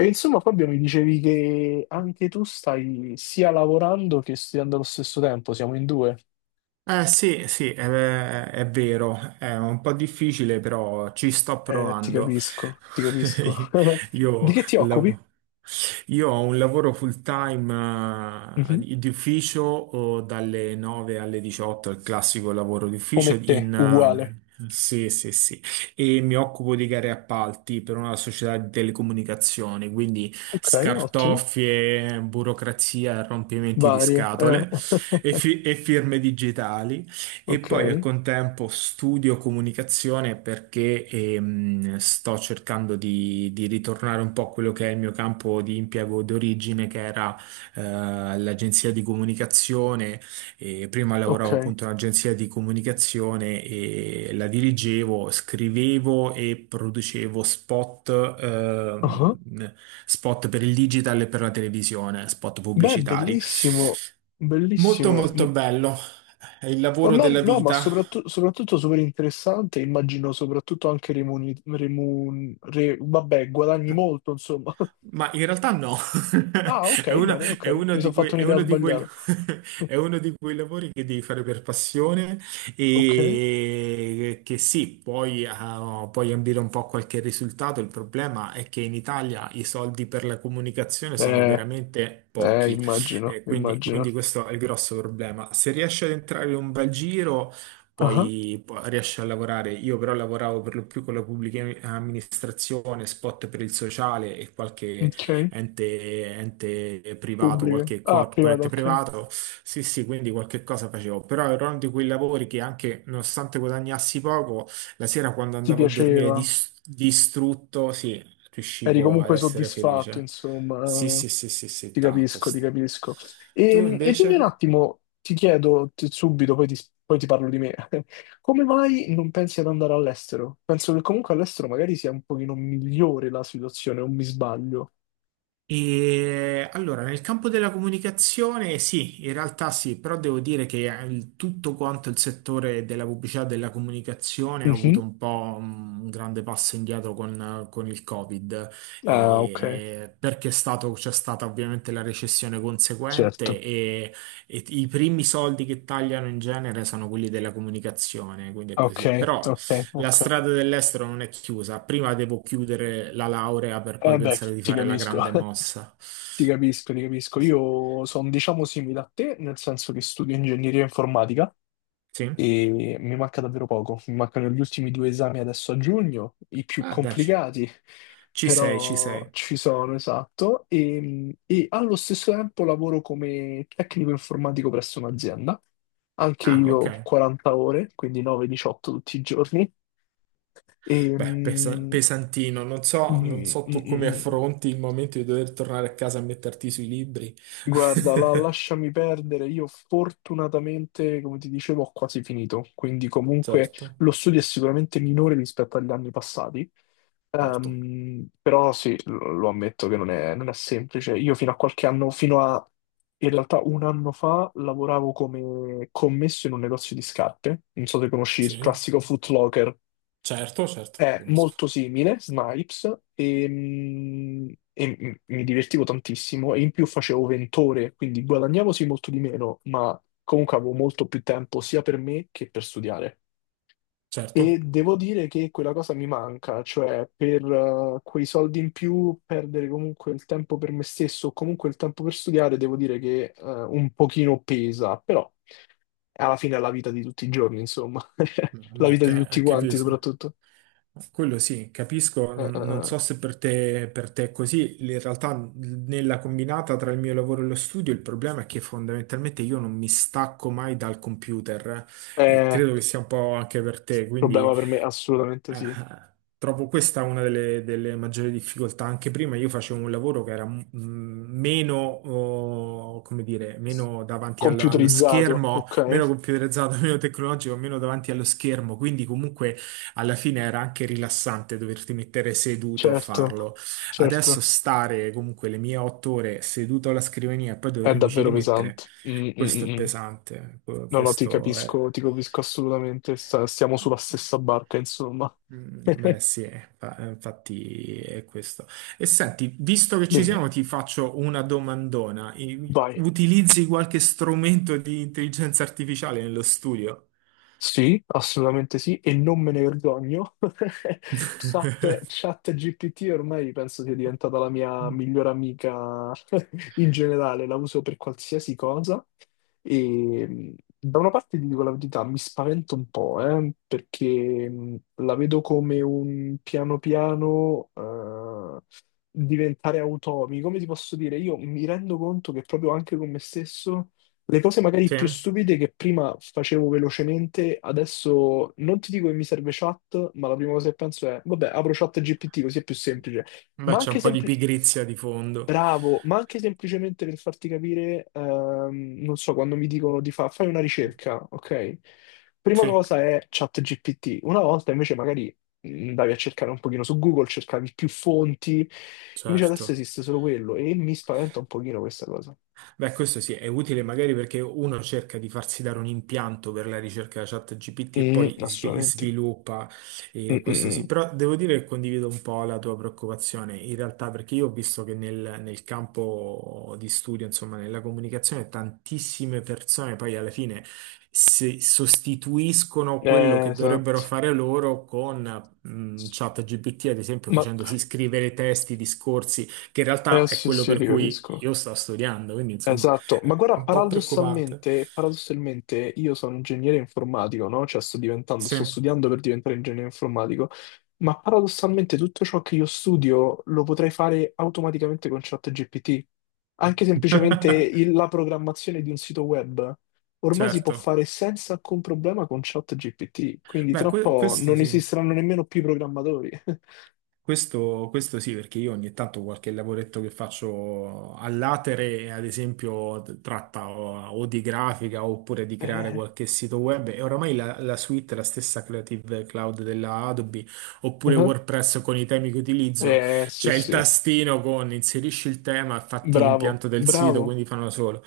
E insomma, Fabio, mi dicevi che anche tu stai sia lavorando che studiando allo stesso tempo, siamo in due. Eh sì, sì, è, è vero, è un po' difficile, però ci sto Ti provando. capisco, ti capisco. Di Io, che ti occupi? lav- io ho un lavoro full time Mhm. Di ufficio o dalle 9 alle 18, il classico lavoro di Come ufficio te, in... uguale. Sì, sì, sì, e mi occupo di gare e appalti per una società di telecomunicazioni, quindi Ok, ottimo. scartoffie, burocrazia, rompimenti di Varie. Scatole e firme digitali. E Ok, poi al contempo studio comunicazione perché sto cercando di ritornare un po' a quello che è il mio campo di impiego d'origine, che era eh, l'agenzia di comunicazione e prima ok. lavoravo appunto in un'agenzia di comunicazione e la dirigevo, scrivevo e producevo spot, Ah. Spot per il digital e per la televisione, spot Beh, pubblicitari. bellissimo, Molto bellissimo. Mm. molto bello, è il lavoro della No, ma vita. soprattutto, soprattutto super interessante, immagino soprattutto anche vabbè, guadagni molto, insomma. Ma in realtà no, Ah, ok, bene, ok. Mi sono fatto è un'idea uno di quei- sbagliata. è uno di quei lavori che devi fare per passione Ok. e che sì, puoi, puoi ambire un po' a qualche risultato. Il problema è che in Italia i soldi per la comunicazione sono Eh, veramente pochi. immagino, immagino. Quindi questo è il grosso problema. Se riesci ad entrare in un bel giro Ah, riesce a lavorare. Io però lavoravo per lo più con la pubblica amministrazione, spot per il sociale e qualche ok. Ente privato, Pubblica. qualche Ah, privata, corporate ok. privato. Sì, sì, quindi qualche cosa facevo. Però era uno di quei lavori che anche nonostante guadagnassi poco, la sera quando Ti andavo a dormire piaceva. Distrutto, sì, Eri riuscivo ad comunque essere soddisfatto, felice. insomma. Sì, sì, Eh, sì, sì, sì, Ti tanto. capisco, ti capisco. Tu E dimmi un invece? attimo, subito, poi ti parlo di me. Come mai non pensi ad andare all'estero? Penso che comunque all'estero magari sia un pochino migliore la situazione, o mi sbaglio. E allora, nel campo della comunicazione, sì, in realtà sì, però devo dire che tutto quanto il settore della pubblicità e della comunicazione ha Mhm. avuto un po' un grande passo indietro con il Covid, e- Ah, ok, perché è stato- c'è stata ovviamente la recessione conseguente certo. E i primi soldi che tagliano in genere sono quelli della comunicazione, quindi è Ok, così. Però la ok. strada dell'estero non è chiusa. Prima devo chiudere la laurea per poi Eh beh, pensare di ti fare la capisco, grande mossa. ti capisco, ti capisco. Eh sì. Io sono, diciamo, simile a te, nel senso che studio ingegneria informatica Sì? e mi manca davvero poco. Mi mancano gli ultimi due esami adesso a giugno, i più Ah, dai, complicati, ci sei, ci però sei. ci sono, esatto. E allo stesso tempo lavoro come tecnico informatico presso un'azienda, anche Ah, ok. io 40 ore, quindi 9-18 tutti i giorni. E, Beh, mm, pesantino. Non so, non mm, so mm, tu come mm. affronti il momento di dover tornare a casa a metterti sui libri. Guarda, lasciami perdere, io fortunatamente, come ti dicevo, ho quasi finito, quindi comunque Certo, lo studio è sicuramente minore rispetto agli anni passati. certo. Però sì, lo ammetto che non è semplice. Io fino a qualche anno, fino a In realtà un anno fa, lavoravo come commesso in un negozio di scarpe, non so se conosci il Sì, classico Foot Locker. certo, certo, È conosco. molto simile, Snipes, e, mi divertivo tantissimo e in più facevo 20 ore, quindi guadagnavo sì molto di meno, ma comunque avevo molto più tempo sia per me che per studiare. E Certo. devo dire che quella cosa mi manca, cioè per quei soldi in più perdere comunque il tempo per me stesso o comunque il tempo per studiare, devo dire che un pochino pesa, però alla fine è la vita di tutti i giorni, insomma, A la me vita di tutti quanti capita. soprattutto. Quello sì, capisco, non, non Eh. so se per te, per te è così, in realtà nella combinata tra il mio lavoro e lo studio il problema è che fondamentalmente io non mi stacco mai dal computer e Eh, credo che sia un po' anche per te, quindi problema per me, assolutamente sì. eh, trovo questa una delle, delle maggiori difficoltà. Anche prima io facevo un lavoro che era meno, oh, come dire, meno davanti allo Computerizzato, schermo, ok? meno computerizzato, meno tecnologico, meno davanti allo schermo, quindi comunque alla fine era anche rilassante doverti mettere seduto a Certo, farlo. Adesso certo. stare comunque le mie 8 ore seduto alla scrivania e poi È dovermici davvero rimettere, pesante. Mm, mm, questo è mm, mm. pesante. No, no, Questo è... ti capisco assolutamente. Stiamo sulla stessa barca, insomma. Beh sì, infatti è questo. E senti, visto che ci Dimmi, siamo, ti faccio una domandona. Vai. Utilizzi qualche strumento di intelligenza artificiale nello studio? Sì, assolutamente sì, e non me ne vergogno. Chat GPT ormai penso sia diventata la mia migliore amica in generale, la uso per qualsiasi cosa. E da una parte ti dico la verità, mi spavento un po', perché la vedo come un piano piano diventare automi. Come ti posso dire? Io mi rendo conto che proprio anche con me stesso le cose magari Sì? più stupide che prima facevo velocemente, adesso non ti dico che mi serve chat, ma la prima cosa che penso è, vabbè, apro chat GPT così è più semplice. Beh, Ma c'è un anche po' di sempli- pigrizia di fondo. Bravo, ma anche semplicemente per farti capire, non so, quando mi dicono di fai una ricerca, ok? Prima Sì, cosa è chat GPT. Una volta invece magari andavi a cercare un pochino su Google, cercavi più fonti, invece adesso certo. esiste solo quello e mi spaventa un pochino questa cosa. Beh, questo sì, è utile magari perché uno cerca di farsi dare un impianto per la ricerca ChatGPT e Mm, poi assolutamente. sviluppa, questo sì, Mm-mm. però devo dire che condivido un po' la tua preoccupazione, in realtà perché io ho visto che nel campo di studio, insomma, nella comunicazione, tantissime persone poi alla fine si sostituiscono quello che dovrebbero Esatto. fare loro con... ChatGPT, ad esempio, Ma facendosi scrivere testi, discorsi, che in realtà è sì, quello sì, per ti cui capisco. io sto studiando, quindi insomma Esatto, ma è guarda, un po' preoccupante. paradossalmente, paradossalmente io sono ingegnere informatico, no? Cioè sto diventando, Sì, sto studiando per diventare ingegnere informatico, ma paradossalmente tutto ciò che io studio lo potrei fare automaticamente con ChatGPT. Anche semplicemente la programmazione di un sito web ormai si può certo. fare senza alcun problema con ChatGPT, quindi Beh, tra un po' questo non sì. esisteranno nemmeno più i programmatori. Questo sì, perché io ogni tanto qualche lavoretto che faccio all'atere, ad esempio, tratta o di grafica oppure di creare qualche sito web e oramai la suite, è la stessa Creative Cloud della Adobe oppure eh. WordPress con i temi che utilizzo, Eh sì, c'è il sì, tastino con inserisci il tema e fatti bravo, l'impianto del sito, bravo, quindi fanno da solo.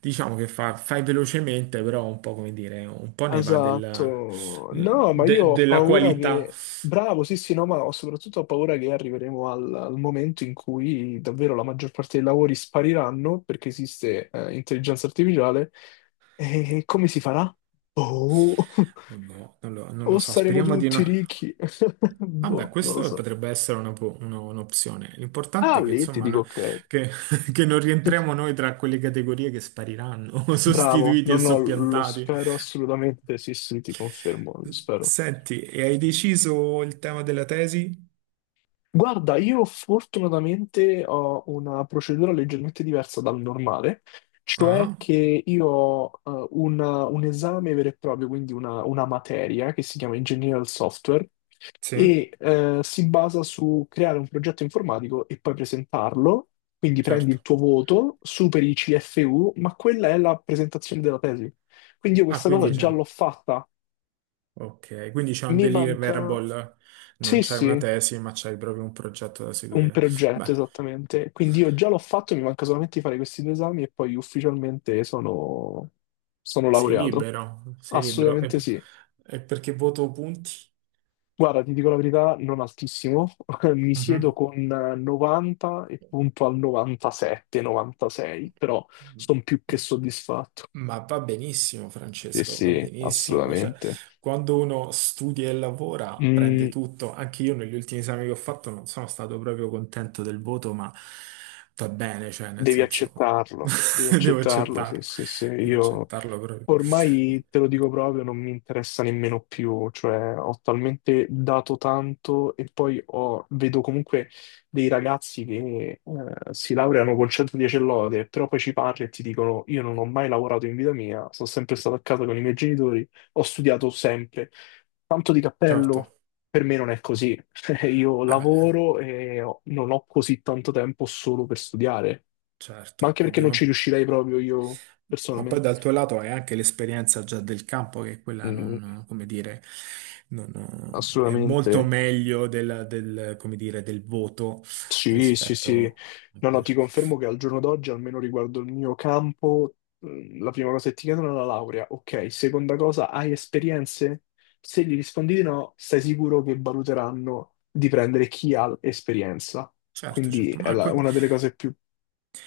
Diciamo che fai velocemente, però un po' come dire, un po' ne va della esatto. No, ma io ho della paura qualità. che... Bravo, sì, sì, no, soprattutto ho paura che arriveremo al momento in cui davvero la maggior parte dei lavori spariranno perché esiste intelligenza artificiale. E come si farà? Boh. Boh, non O lo so, saremo speriamo di tutti no. ricchi? Vabbè, Boh, non lo questo so. potrebbe essere un'opzione. Ah, L'importante è che, lì ti insomma, dico no- ok. che, che non rientriamo noi tra quelle categorie che spariranno, Bravo, sostituiti no, e no, lo soppiantati. spero assolutamente, sì, sì, ti confermo, lo spero. Senti, e hai deciso il tema della tesi? Guarda, io fortunatamente ho una procedura leggermente diversa dal normale, cioè Ah, che io ho un esame vero e proprio, quindi una materia che si chiama Engineering del Software sì, e si basa su creare un progetto informatico e poi presentarlo, quindi prendi certo. il tuo voto, superi i CFU, ma quella è la presentazione della tesi. Quindi io Ah, questa quindi cosa c'è. già l'ho fatta, Ok, quindi c'è un mi manca... deliverable, non Sì, c'è una sì. tesi, ma c'hai proprio un progetto da Un seguire. progetto, Beh. esattamente. Quindi io già l'ho fatto, mi manca solamente di fare questi due esami e poi ufficialmente sono, sono Sei laureato. libero, sei libero. Assolutamente sì. E perché voto punti? Guarda, ti dico la verità, non altissimo. Mi siedo Mhm. con 90 e punto al 97, 96, però sono più che soddisfatto. Ma va benissimo, Sì, Francesco, va sì, benissimo. Cioè, assolutamente. quando uno studia e lavora, prende Mm, tutto. Anche io negli ultimi esami che ho fatto non sono stato proprio contento del voto, ma va bene, cioè, nel senso, devi devo accettarlo, sì, accettarlo. sì, sì. Devo Io accettarlo proprio. ormai te lo dico proprio, non mi interessa nemmeno più, cioè ho talmente dato tanto e poi vedo comunque dei ragazzi che si laureano con 110 lode, però poi ci parli e ti dicono io non ho mai lavorato in vita mia, sono sempre stato a casa con i miei genitori, ho studiato sempre. Tanto di Certo, cappello, per me non è così. Io vabbè, lavoro e non ho così tanto tempo solo per studiare, ma certo, anche perché non ci ovvio. riuscirei proprio io Ma poi personalmente. dal tuo lato hai anche l'esperienza già del campo, che quella Mm. non, come dire, non, è molto Assolutamente. meglio del, come dire, del voto Sì, sì, sì. rispetto a No, no, quello. ti confermo che al giorno d'oggi, almeno riguardo il mio campo, la prima cosa che ti chiedono è la laurea. Ok, seconda cosa, hai esperienze? Se gli rispondi di no, stai sicuro che valuteranno di prendere chi ha esperienza. Certo, Quindi certo, è Marco. una delle cose più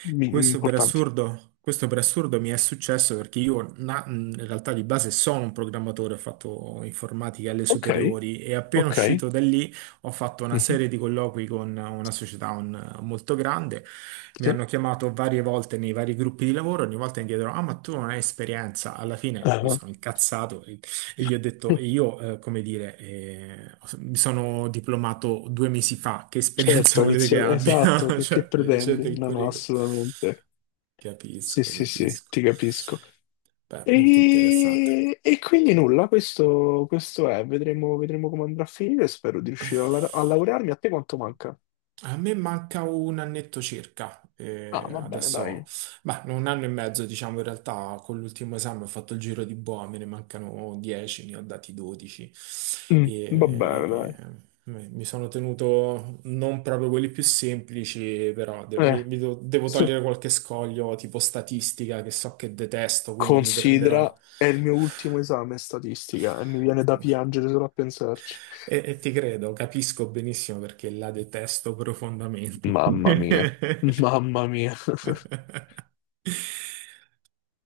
importanti. Questo per assurdo mi è successo perché io in realtà di base sono un programmatore, ho fatto informatica alle Ok, superiori e appena ok. uscito da lì ho fatto una Mhm, serie di colloqui con una società molto grande, mi sì. hanno chiamato varie volte nei vari gruppi di lavoro, ogni volta mi chiedono, ah ma tu non hai esperienza, alla fine mi Ah, sono incazzato e gli ho detto, e io, come dire, mi sono diplomato 2 mesi fa, che certo, esperienza ho volete che iniziato, esatto, abbia? Che Cioè, leggete pretendi? il No, no, curriculum. assolutamente. Sì, Capisco, sì, sì, capisco. ti capisco. Beh, molto interessante. E quindi nulla, questo è, vedremo, vedremo come andrà a finire, spero di riuscire a, a laurearmi. A te quanto manca? A me manca un annetto circa, Ah, va bene, adesso, dai. beh, no, 1 anno e mezzo diciamo in realtà, con l'ultimo esame ho fatto il giro di boa, me ne mancano 10, ne ho dati 12 Mm, va bene, dai. mi sono tenuto non proprio quelli più semplici, però Eh, devo sì. togliere qualche scoglio tipo statistica che so che detesto, quindi mi Considera, prenderò è il mio ultimo esame statistica e mi viene da piangere solo a pensarci. E ti credo, capisco benissimo perché la detesto profondamente. Mamma mia, mamma mia. Eh,